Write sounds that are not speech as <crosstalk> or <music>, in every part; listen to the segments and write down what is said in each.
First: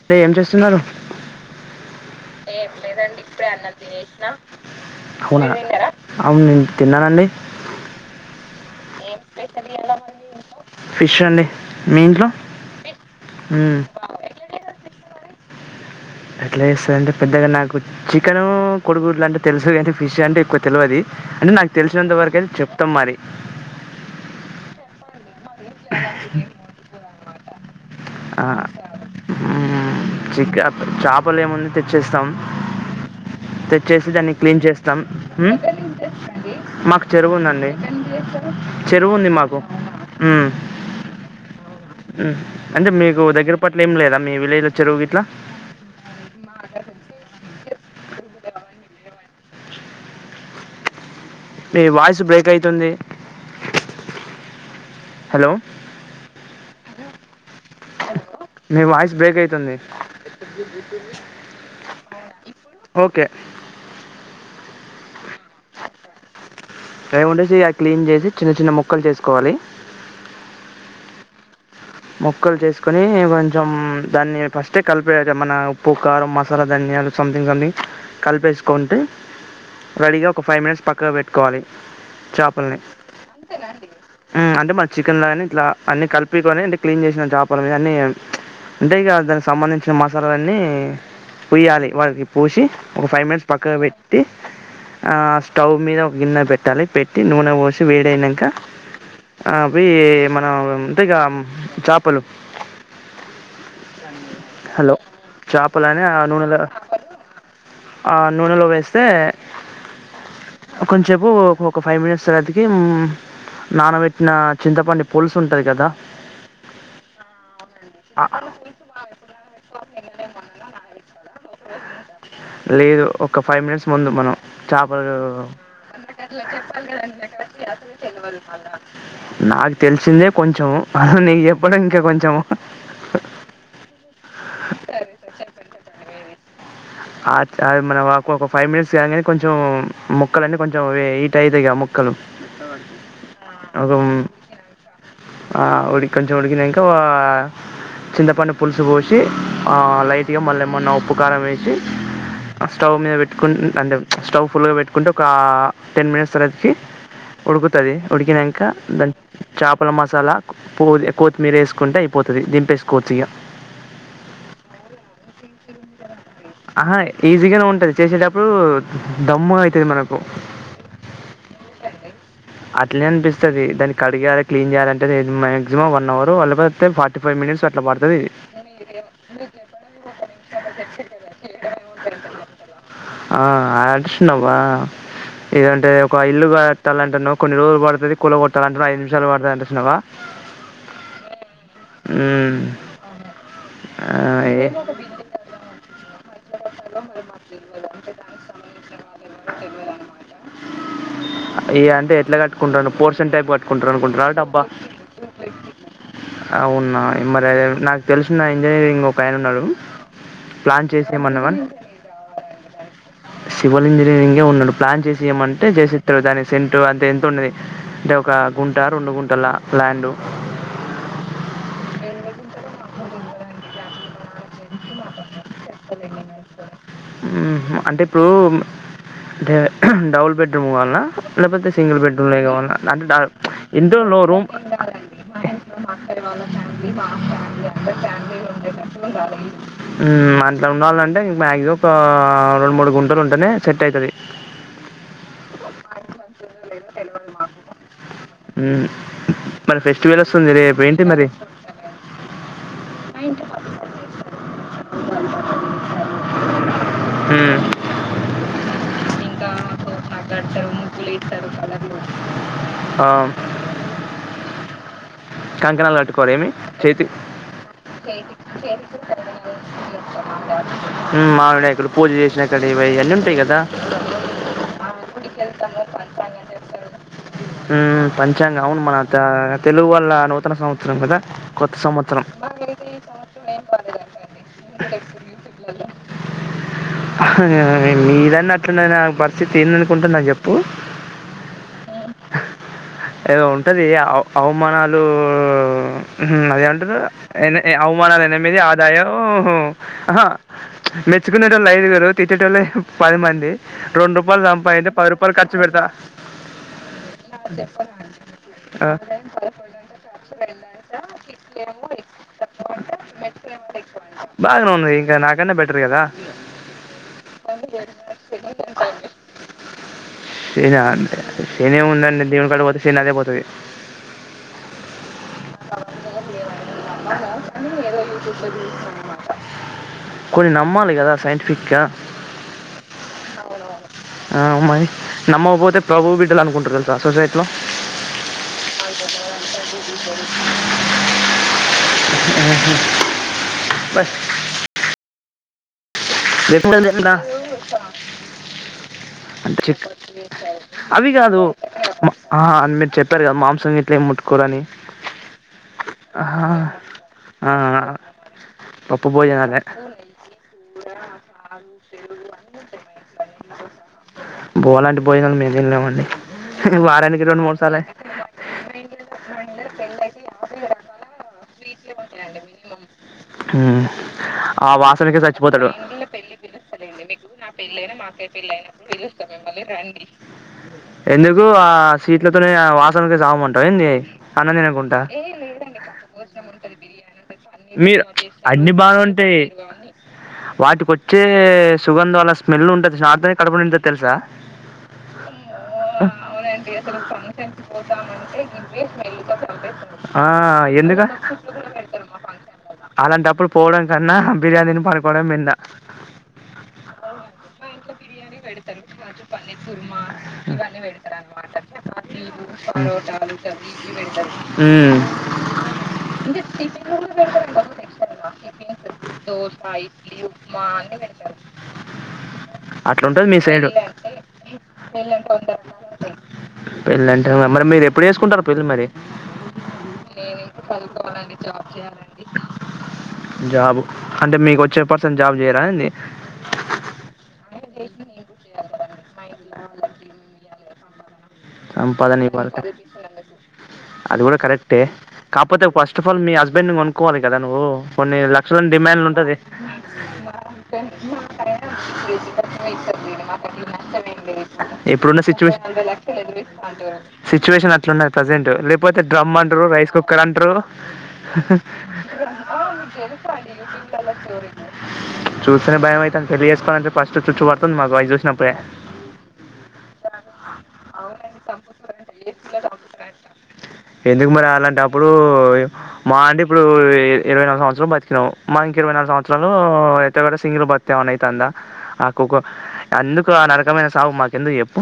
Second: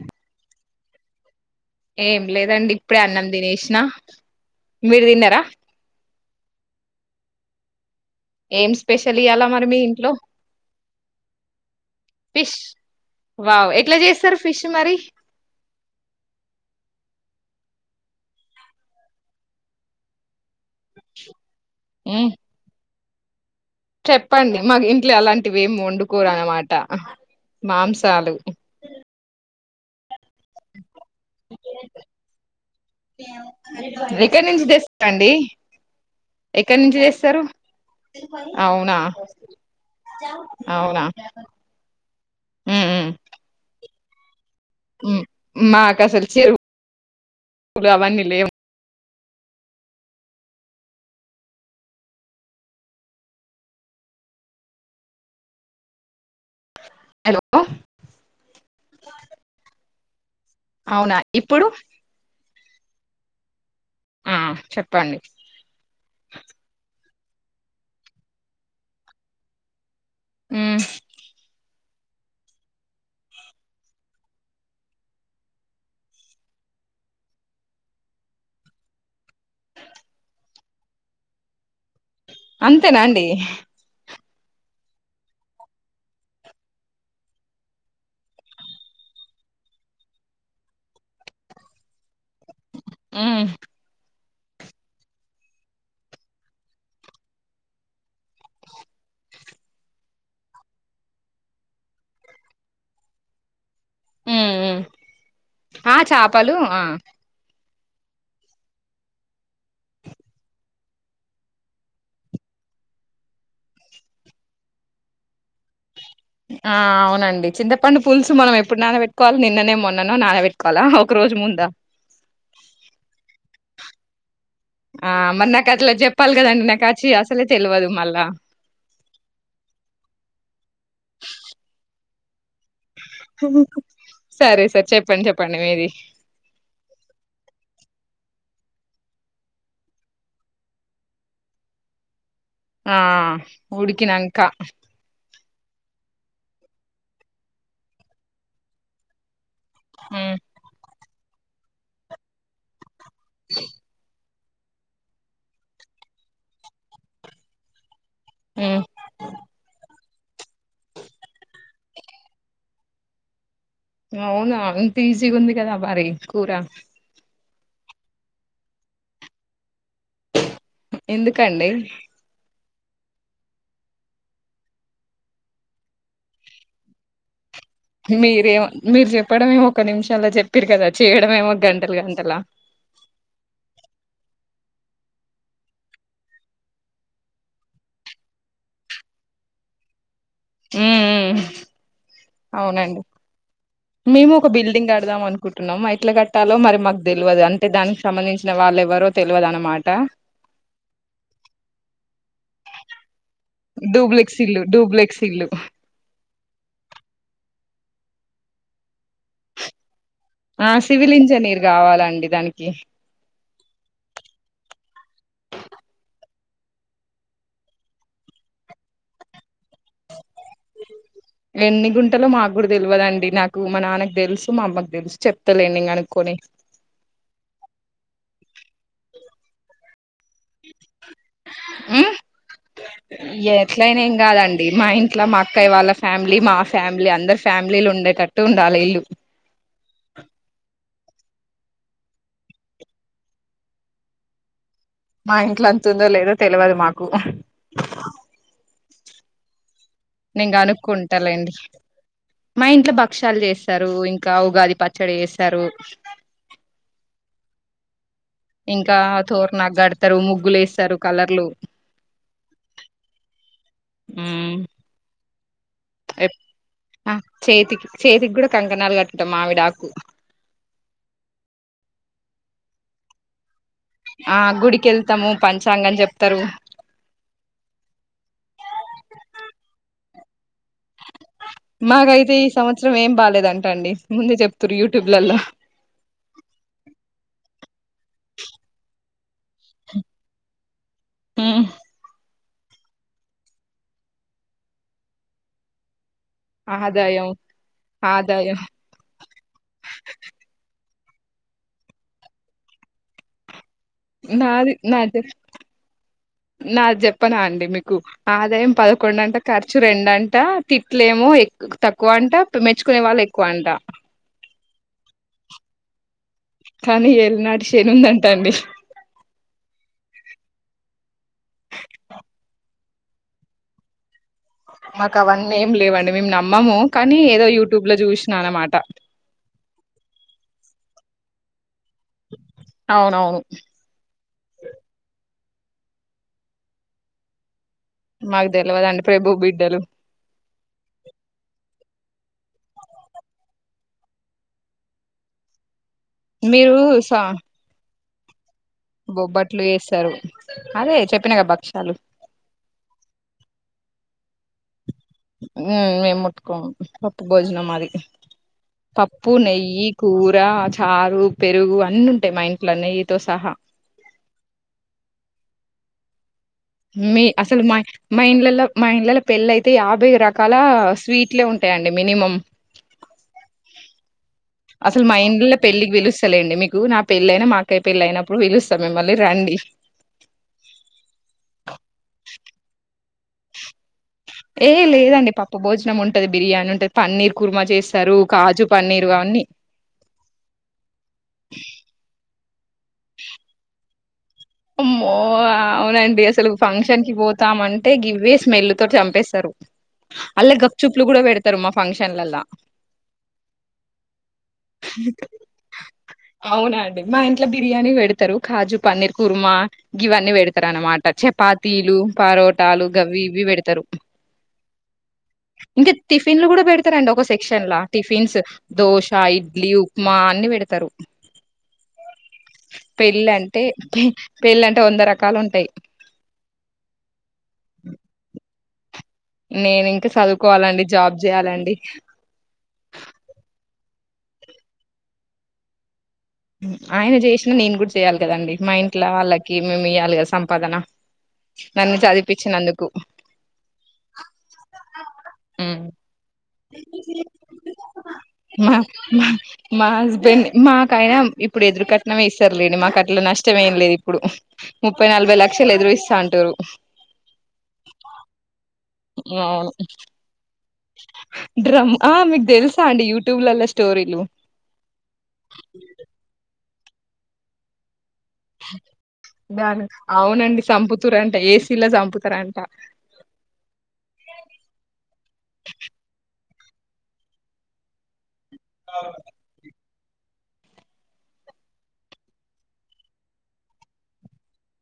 అంటే ఏం చేస్తున్నారు ఏ లేదండి ఇప్పుడే అన్నం తినేసినం మీరు తిన్నారా అవునా అవును నేను తిన్నానండి ఏం స్పెషల్ ఇయ్యాల మరి మీ ఇంట్లో ఫిష్ అండి మీ ఇంట్లో ఫిష్ వావ్ మ్మ్. ఎట్లా చేస్తారు ఫిష్ మరి అట్లే చేస్తది అంటే పెద్దగా నాకు చికెన్ కొడుగుళ్లు అంటే తెలుసు అంటే ఫిష్ అంటే కొ తెలియదు అంటే నాకు మ్మ్ తెలిసినంతవరకు అయితే చెప్తాం మరి చెప్పండి మాకు ఇంట్లో అలాంటివి ఏమి వండుకోరనమాట మాంస రాలు ఆ చిక చేపలు ఏముంది తెచ్చేస్తాం తెచ్చేసి దాన్ని ఎక్కడి క్లీన్ నుంచి చేస్తాం తెస్తాండి మ్మ్? ఎక్కడి నుంచి మాకు చెరువు తెస్తారు ఉందండి అవునా చెరువు ఉంది మాకు అవునా ఉ అంటే మీకు దగ్గర పట్ల ఏమి లేదా మీ విలేజ్ ఉ మాకసలు చెరు గవన్ని లేవు మీ వాయిస్ బ్రేక్ అయితుంది హలో హలో మీ వాయిస్ బ్రేక్ అయితుంది అవునా ఇప్పుడు ఓకే ఉ చెప్పండి అ ఉండేసి క్లీన్ చేసి చిన్న చిన్న ముక్కలు చేసుకోవాలి ఉ మొక్కలు చేసుకుొని కొంచెం దాన్ని ఫస్టే కలిపేయాలి మన ఉప్పు, కారం మసాలా దాన్ని సంథింగ్ సంథింగ్ కలిపేసుకుంటే రెడీగా ఒక ఫైవ్ మినిట్స్ పక్కగా పెట్టుకోవాలి చేపల్ని అంతేనా అండి ఉమ్ అంటే మ చికెన్ గాని ఇట్లా అన్ని కలిపికుని అంటే క్లీన్ చేసినా చేపల మీద అన్ని అంటే ఇక దానికి సంబంధించిన మసాలన్నీ ప పోయ్యాలి వాళకి పూసి ఒక ఫైవ్ మ్మ్ మినిట్స్ పక్కకి పెట్ టి ఆ స్టవ్ మీద ఒక గిన్నె పెట్టాలి పెట్టి నూనె పోసి వేడయినాక ఆ అవి మనం ఇంతే ఇక చేపలు మ్మ్ మ్మ్ హలో చాపలనే ఆ నూనెల చేపలు ఆ ఆ నూనెలో వేస్తే కొంచేపు ఒక ఒక ఫైవ్ మినిట్స్ తర్వాతికి నానబెట్టిన చింతపండు పులుసు ఉంటది కదా ఆ అవునండి చింతపండు ఆ- పులుసు మనం ఎప్పుడు నాన పెట్టుకోవాలి నిన్ననే మొన్నన నాన పెట్టుకోవాలా ఒక రోజు ము అ లేదు ఒక ఫైవ్ మినిట్స్ ముందు మనం ఆ చేపలు మరి నాకు అట్లా చెప్పాలి కదండి నాకు అచ్చి అసలే తెల్వదు మళ్ళా నాకు తెలిసిందే కొంచెం అ నీ ఎప్పుడు ఇంకా కొంచమ సరే సార్ చెప్పండి చెప్పండి మీది అది మనకు ఒక ఫైవ్ మినిట్స్ కా కానీ కొంచెం ముక్కల అన్నీ కొంచెం హీట్ అవుతాయి ఆ ముక్కలు ఆ ఓహో ఉడికినంక ఆ ఉడికి కొంచెం ఉడికినాక చింతపడు పులుసు పోసి ఆ హ్మ్ లైట్గా మళ్ళ ఏమన్నా ఉప్పు, కారం వేసి స్టవ్ మీద పెట్టుకు అంటే స్టవ్ ఫుల్ గా పెట్టుకుంటే ఒక టెన్ మినిట్స్ సరికి ఉడుకుతది ఉడికినాక హ్మ్ దాని చాపల మా మసాలా పోడి కొత్తిమీర వేసుకుంటే అయిపోతుంది దింపేసుకోవచ్చ ఇగా అవునా ఇంత ఈజీగా ఉంది కదా మరి కూర ఆహా ఈజీగానే ఉంటది చేసేటప్పుడు దమ్ము అయి ఎందుకండి అట్లనే అనిపిస్తుంది దాని కడిగాలి క్లీన్ చేయాలంటే మాక్సిమం వన్ అవర్ లేకపోతే ఫార్టీ ఫైవ్ మినిట్స్ అట్లా పడుతుంది మీరే మీరు చెప్పడం ఒక్క నిమిషల్లో చెప్పిరు కదా చేయడమే ఆ <unintelligible> ఇదంటే ఒక ఇల్లు కడట్టాలంటెన కొన్ని రోజులు పడుతుంది కూల కొట్టాలంటన్నా ఐదు నిమిషాలు పడుతంది అంటడి చూసినవా ఉ హ్మ్. అవునండి మేము ఆహ్, ఒక ఏ బిల్డింగ్ కడదాం అనుకుంటున్నాం అట్లా కట్టలో మరి మాకు తెలియదు అంటే దానికి సంబంధించిన వాళ్ళెవరో తెలియదు అన్నమాట ఈ అంటే ట్టు పోర్షన్ టైప్ కట్టుకుంట అనుకుంటున్నారా డూప్లెక్స్ డబ్బా ఇల్లు డూప్లెక్స్ ఇల్లు అవునా నాకు తెలిసిన ఇంజనీరింగ్ ఒక ఆయన ఉన్నాడు ఆ సివిల్ ఇంజనీర్ కావాలండి దానికి సివిల్ ఇంజనీరింగ్నే ఉన్నాడు ప్లాన్ చేసియమంటే చేసిస్తాడు దాని సెంట్ అంతే ఎంత ఉండది అంటే ఒక ఒక గుంట రెండు గుంటల ల్యాండు ఎన్ని గుంటలు మాకు గుడా తెలియదండి నాకు మా నాన్న తెలుసు మా అమ్మకు తెలుసు చెప్తలే ఈవెనింగ్ కనుకోని హుహు. అంటే ఇప్పుడు అంటే డబుల్ బేట్ రూమ్ కావలన లేకపోతే సింగిల్ బెడ్ రూమ్ అంటే ఎట్లయినా ఏం ఎంతనో కాదండి మా ఇంట్లో మా అక్కయ్య వాళ్ళ మా అక్కయ ఫ్యామిలీ వల్ల ఫ్యామిలీ మా అందరు ఫ్యామిలీ ఫ్యామిలీలు అందరి ఫ్యామిలీ ఉండేటట్టు ఉండాలి ఇల్లు ఉండేటట్లు <unintelligible> అంట్ల ఉండాలంటె మాక్సిమం ఒక రెండు మూడు గుంటలు ఉంటేనే సెట్ అయితది మా ఇంట్లో అంత ఉందో లేదో తెలవదు మాకు అ నేను కనుక్కుంటాలేండి మా ఇంట్లో భక్ష్యాలు చేస్తారు ఇంకా ఉగాది పచ్చ చడీ చేస్తారు హూ ఇంకా తోరాన కడు తరు ముగ్గులు వేస్తారు కలర్లు ఆ! హు కంకణాలు కట్టుకోర ఏమి చేతి ఆ చేతికి చేతికి కూడా కంకణాలు కట్టుకుంటాం మావిడాకు <unintelligible> మామిడకులు పూజ నక్కవి ఇవి అన్నీ ఉంటాయి కదా ఆ గుడికి వెళ్తాము పంచాంగం చెప్తారు పంచాంగ అవును మన తెలుగు వాల్ల నూతన సంవ మాకైతే ఈ సంవత్సరం ఏం బాగాలేదంట అండి ముందే చెప్తారు యూట్యూబ్లలో <inaudible> మీదన్న అట్లున్నా నా పరిస్థితి ఏంద అనుకుంటున్నా చెప్పు హ్ము ఏదో ఉంటది అవమానాలు అదే ఏం అంటారు ఆదాయం ఎ అవమానాలు ఎనిమీది ఆదాయం ఆదాయం ఆహా మెచ్చుకునే తోళ్ళు ఐదుగురు తిట్టే టోల్లు పది మంది రెండు రూపాయలు సంపాదిస్తే పది రూపాయలు ఖర్చు పెడతా నా చెప్పనా అండి మీకు ఆదాయం ఆ! పదకొండట ఖర్చు రెండంట తిట్లేమో తక్కువ అంట మెచ్చుకునే వాళ్ళు ఎక్కువ అంట బాగానే ఉంది ఇంకా నాకన్నా బెటర్ కదా కానీ ఎళనాటి శనుందంటా అండి శనా శనే ఏమి ఉందండి దేవుని కాడా పోతే శనీ అదే పోతుంది మాకు అవన్నీ ఏం లేవండి మేము నమ్మము కానీ ఏదో యూట్యూబ్ లో చూసినా అనమాట కొన్ని నమ్మాలి కదా సైంటిఫికా ఆ అవునవును ఆ మరి నమ్మకపోతే ప్రభువు బిడ్డలు అనుకుంటారు కదా సొసైటీలో మాగ్ దెలవదండి ప్రభూ బిడ్డలు బస్ ఎట్ల మీరు లెక్క సా అంటె బొబ్బట్లు చెప్ చేస్తారు అదే అవి చెప్పిన గాదు గా భక్షాలు మ ఆ అన్ మీరు చెప్పారు గదా మాంసం గిట్లేమ్ ముట్టుకోరని ఉమ్ ఆహా మేముట్టుకోం, పప్పు ఆ భోజనం మాది పప్పు, నెయ్యి, కూరా చ్ చారు, పెరుగు అన్నుంటయి మా ఇంట్ల నెయ్యితో సహా. తిన్నామండి మీ అసలు మా మా ఇండ్లల్ల మా ఇండ్లల్ల పెళ్ళయితే యాభై రకాల స్వీట్లే ఉంటయ్ టయండి మినిమమ్ ఉమ్ ఆ మా వాసనకె సచ్ ఇండ్లలో పెళ్ళికి న్ను పెళ్లికి మీకు నా పిలుస్తలేండి మీకూ, నా మా అక్కయ్య పెళ్ళయినా పెళ్ళి మాఅక్కయ అయినప్పుడు పిలుస్తా పెళ్లయినప్పుడు పిలుస్త మిమ్మల్ని రండి. ఎందుకు ఆ సీట్లతోనే ఆ వాసనకే సావమంటవ ఏంది? అన్నం ఏ తినకుంటా లేదండి పప్పు భోజనం ఉంటది, బిర్యానుంటది, పన్నీర్ కుర్మ చేస్తరు, కాజు పన్నీర్ గావ్ టె వాటికొచ్చే సుగంధాళ స్మెల్ ఉంటద్ జూస్నవా? ఆటితోనే కడుపునిండుతది తెల్సా మ్మో అవునండి అసలు ఫంక్షన్ కి పోతామంటే గివ్వే స్మెల్లు తోటి చంపేస్ తరు ఆ అల్ల గప్ ఎందుక చుప్లు గూడ బెడతరు మా ఫంక్షన్లలా. అలాంటప్పుడు పోవడం కన్నా, బిర్యాన్ దిని అవునా అండి మా ఇంట్ల బిర్యానీ బెడతరు కాజు పన్నీర్ కుర్మా గివన్నీ పెడతరన్నమాట చపాతీలు, పరోటాలు గవ్వి ఇవ్వి బెడతరు. మ్మ్ ఇంక టిఫిన్లు గూడ బెడతరండి ఒక సెక్షన్ ల టిఫిన్స్ దోశ, ఇడ్ల్ ప్మా అన్ని బెడతరు అట్లుంటది మీ పెళ్లంటే సైడు పె పెళ్లంటే వంద రకాలు ఉంటయి పెళ్ళంటే మరి మీరు ఎప్పుడు చేసుకుంటారు పెళ్ళి మరి నేనింక సదువుకోవాలండి జాబ్ జేయాలండి జాబ్ అంటే మీకొచ్చే పర్సన్ట్ జాబ్ జేయడా ఏంది ఉమ్ ఆయన జేసిన నేను గూడ చేయాలి కదండి, మా ఇంట్ల వాళ్ళకి మేమియ్యాలి గదా సంపాదన నన్ను సంపాదనివ్వాలి క చదివిపించినందుకు అది గూడ కరెక్టే, కాక్పోతే ఉమ్ ఫస్ట్ ఆఫ్ ఆల్ మీ హస్బెండ్ని గొనుక్కోవాలి గదా నువ్వు కొన్ని లక్షల మా మా మా హస్బెండ్ ని మాకైనా ఇప్పుడు ఎదురు కట్నమే ఇస్తరులేండి, మాకట్ల నష్టం ఏం లేదిప్పుడు. ముప్పై ఇప్పుడున్న నలభై సిచ్యువేషన్ లక్షలు ఎదురు ఇస్ సిచ్యువేషన్ అట్లున్నది ప్రజెంట్, లేపోత్ తె డ్రమ్ అంటరు, అవును రైస్ కుక్కర్ అంటరు. డ్రమ్ ఆ మీకు తెలుసా అండి యూట్యూబ్లలో స్టోరీలు చూస్తనే బయమైతాంది పెళ్లి జేస్కోవాలంటనే పస్టు చుచ్చు పడ్తుంది మాకు అయి జూస్ దానికి అవునండి చంపుతురంట ఏసీలో చంపుతారంట ఎందుకు మరి అలాంటప్పుడూ మా అంటే ఇప్పుడు ఇ ఇరవై నాలుగు సంవత్సరాలు బతికినము, మాకింక ఇరవై నాలుగు సంవత్సరాలూ త్తె గూడ సింగిల్గ బత్తే ఏమన్నయితాందా? ఆ కుక్క ఎందుకు ఆ నరకమైన సావు మాకెందుకు జెప్పు?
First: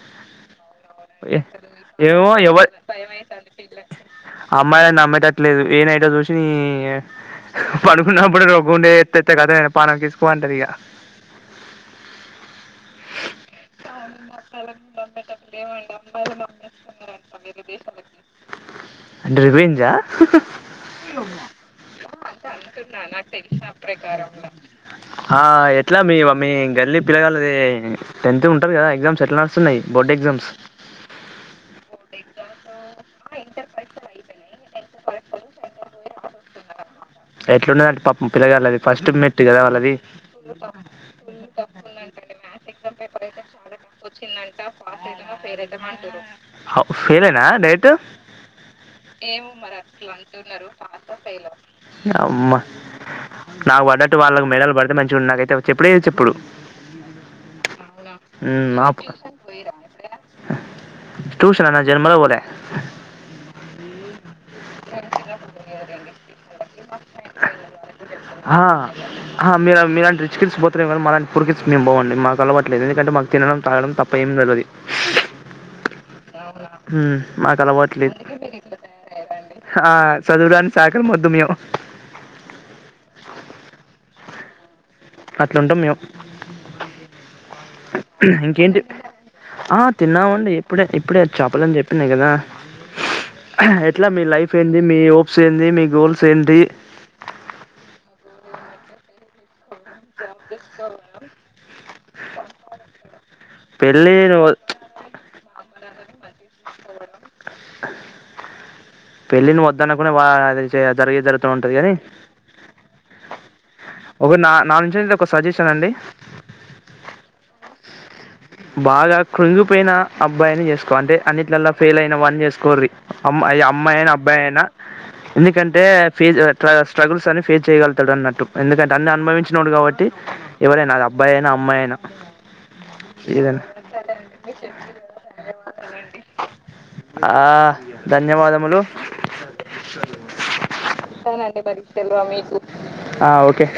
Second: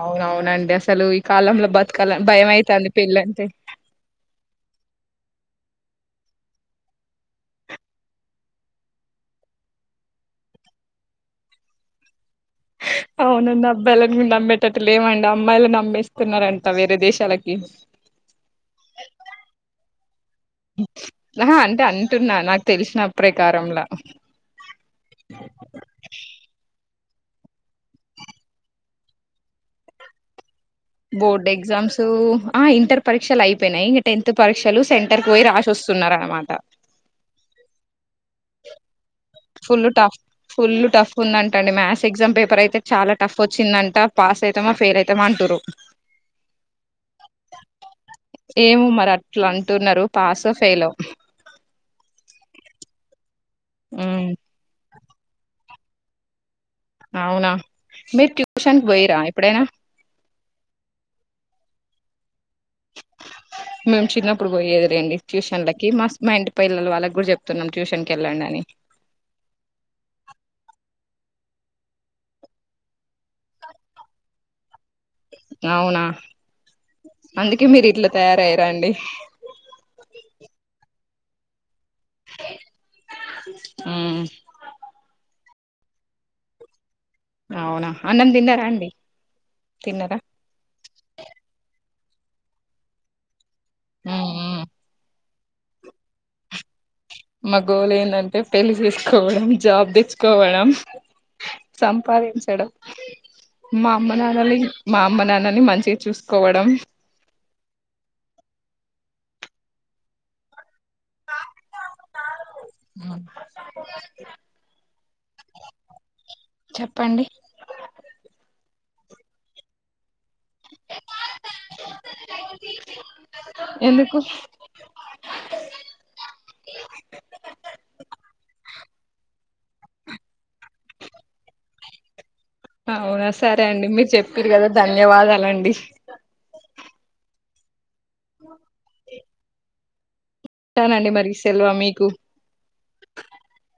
అవునవునండి అసలు ఈ కాలంల బతకాల ఏమో ఎవ భయమయితాంది పెళ్ళంటే అమ్మాయిలని నమ్మేటట్లేదు ఏ నైటో చూసీ య పడుకున్నప్పుడు రోక్బండ ఎత్తెత్తే ఖతామే ఇగ పానం కిస్కుమంటదిగ. అవునండబ్బాయిలకు నమ్మేటట్టు లేమండమ్మాయిల నమ్మేస్తున్నరంట వేరే దేశాలకి అంటె రివెంజా? ఆహా అంటే అంటున్నా నాకు తెలిసిన ప్రకారంలా ఆ ఎట్ల మీ మ మ్మీ గల్లి పిలగాళ్లది టెన్త్ ఉంటరు గదా ఎగ్జామ్స్ ఎట్ల నడుస్తున్నయ్ బోర్డ్ ఎగ్జామ్స్? బోర్డ్ ఎగ్జామ్స్ ఆ ఇంటర్ పరీక్షలయిపోయినయి, ఇంగ టెన్త్ పరీక్షలు సెంటర్ కు పోయి రాసోస్ సున్నా ఆర అన్ మాట ఎట్లు ఉండదంట్ పప్ ముగ్గురే కద్ లే అది ఫస్ట్ మెట్టు కదా ఫుల్ వాళ్ళది టఫ్ ఫుల్ టఫ్ ఉందంట అండి మ్యాథ్స్ ఎగ్జామ్ పేపర్ అయితే చాలా టఫ్ వచ్చిందంట పాస్ అయితామా ఫెయిల్ అయితామా అంటుర్రు హవ్ పెలేనా డైరెక్ట్ ఏమో మరి అట్లా అంటు ఉన్నారు పాసో ఫెయిలో అమ్మా నాకు పడ్డట్టు వాళ్ళకి మెడల్ పడితే మంచిగా నాకైతే చెప్పుడే చెప్పుడు అవునా మీరు ట్యూషన్ కు పోయిరా ఎప్పుడ అయినా టూషన్న జన్మలో పోలే మేము చిన్నప్పుడు పోయేది రెండి ట్యూషన్లకి మా మైండ్ ఆ అ మీర్ అ మీలాంటి రిచకీల్స్ పోతురే మాలా అంటి వాల్ పుడ్ కిచ్చుకునే మో అండి మాకు అలవాట్లే దు ఎందుకఅంటే మాకు తినడం తాగడం తప్ప ఏం జరగదు అది అవునా మ్ మాకు అందుకే మీరు అలవాట్ ఇట్లా లేదు తయారయ్యారండి ఆ చదురాని సా ఇక్కడ మొత్తం ఏమో ఊ అట్లు ఉంటామ్ మేము అవునా అన్నం ఇంకే తిన్నారా ఎంటి అండి ఆ తిన్నారా తిన్నామ్ అండి ఎప్పుడే ఇప్పుడే చాపల లేన్ చేప్పి అటనే కదా ఎట్లా మీ ఉమ్ లైఫ్ ఉమ్ ఏంది మీ ఓ సేంది మీ గోల్స్ ఎంటి మా గోళ్ ఏంట అంటే పెళ్లి చేసుకోవడంమ్ జాబ్ తెచ్చుకోవడం సంపాదించడంమ్ మా పెళ్లి అమ్మ నువ్వు నాన్నల్ నీ మా అమ్మ నాన్నని మంచిగా చూసుకోవడం మ్ పెళ్ళి నువు వద్ద అన్న కుడ వా అదే జరిగే జరుగుత ఉంట అది కానీ అ ఒక నా నాన్ నుంచి ఒక సజీషన్ అండి చెప్ప అండి బాగా కుళ్ళుపోయినా అబ్బాయిని చేసుకో అంటే అన్నింట్ల అల్లా ఫెయిల్ అయిన వాన్ని చేసుకో న్ రి అమ్మా అయ్యా అమ్మాయినా ఎందుకు అబ్బాయి అయినా ఎందుకంటే ఫిజ్ స్ట్ర స్ట్రగుల్స్ అన్ని ఫేస్ చేయగలుగుతాడ అన్నట్టు ఎందుకంటే అన్ని అనుభవించి నోడు కాబట్టి ఎవర్ అయినా అది అబ్బాయి అయినా అమ్మాయి అయినా అవునా ఏదైనా సరే అండి మీరు చెప్పిరు కదా ధన్యవాదాల అండి ఆ, ధన్యవాదములు ఉంటానండి మరి అవునా అండి సెలవ మీకు పరీక్షలు రావు మీకు ఆ ఓకే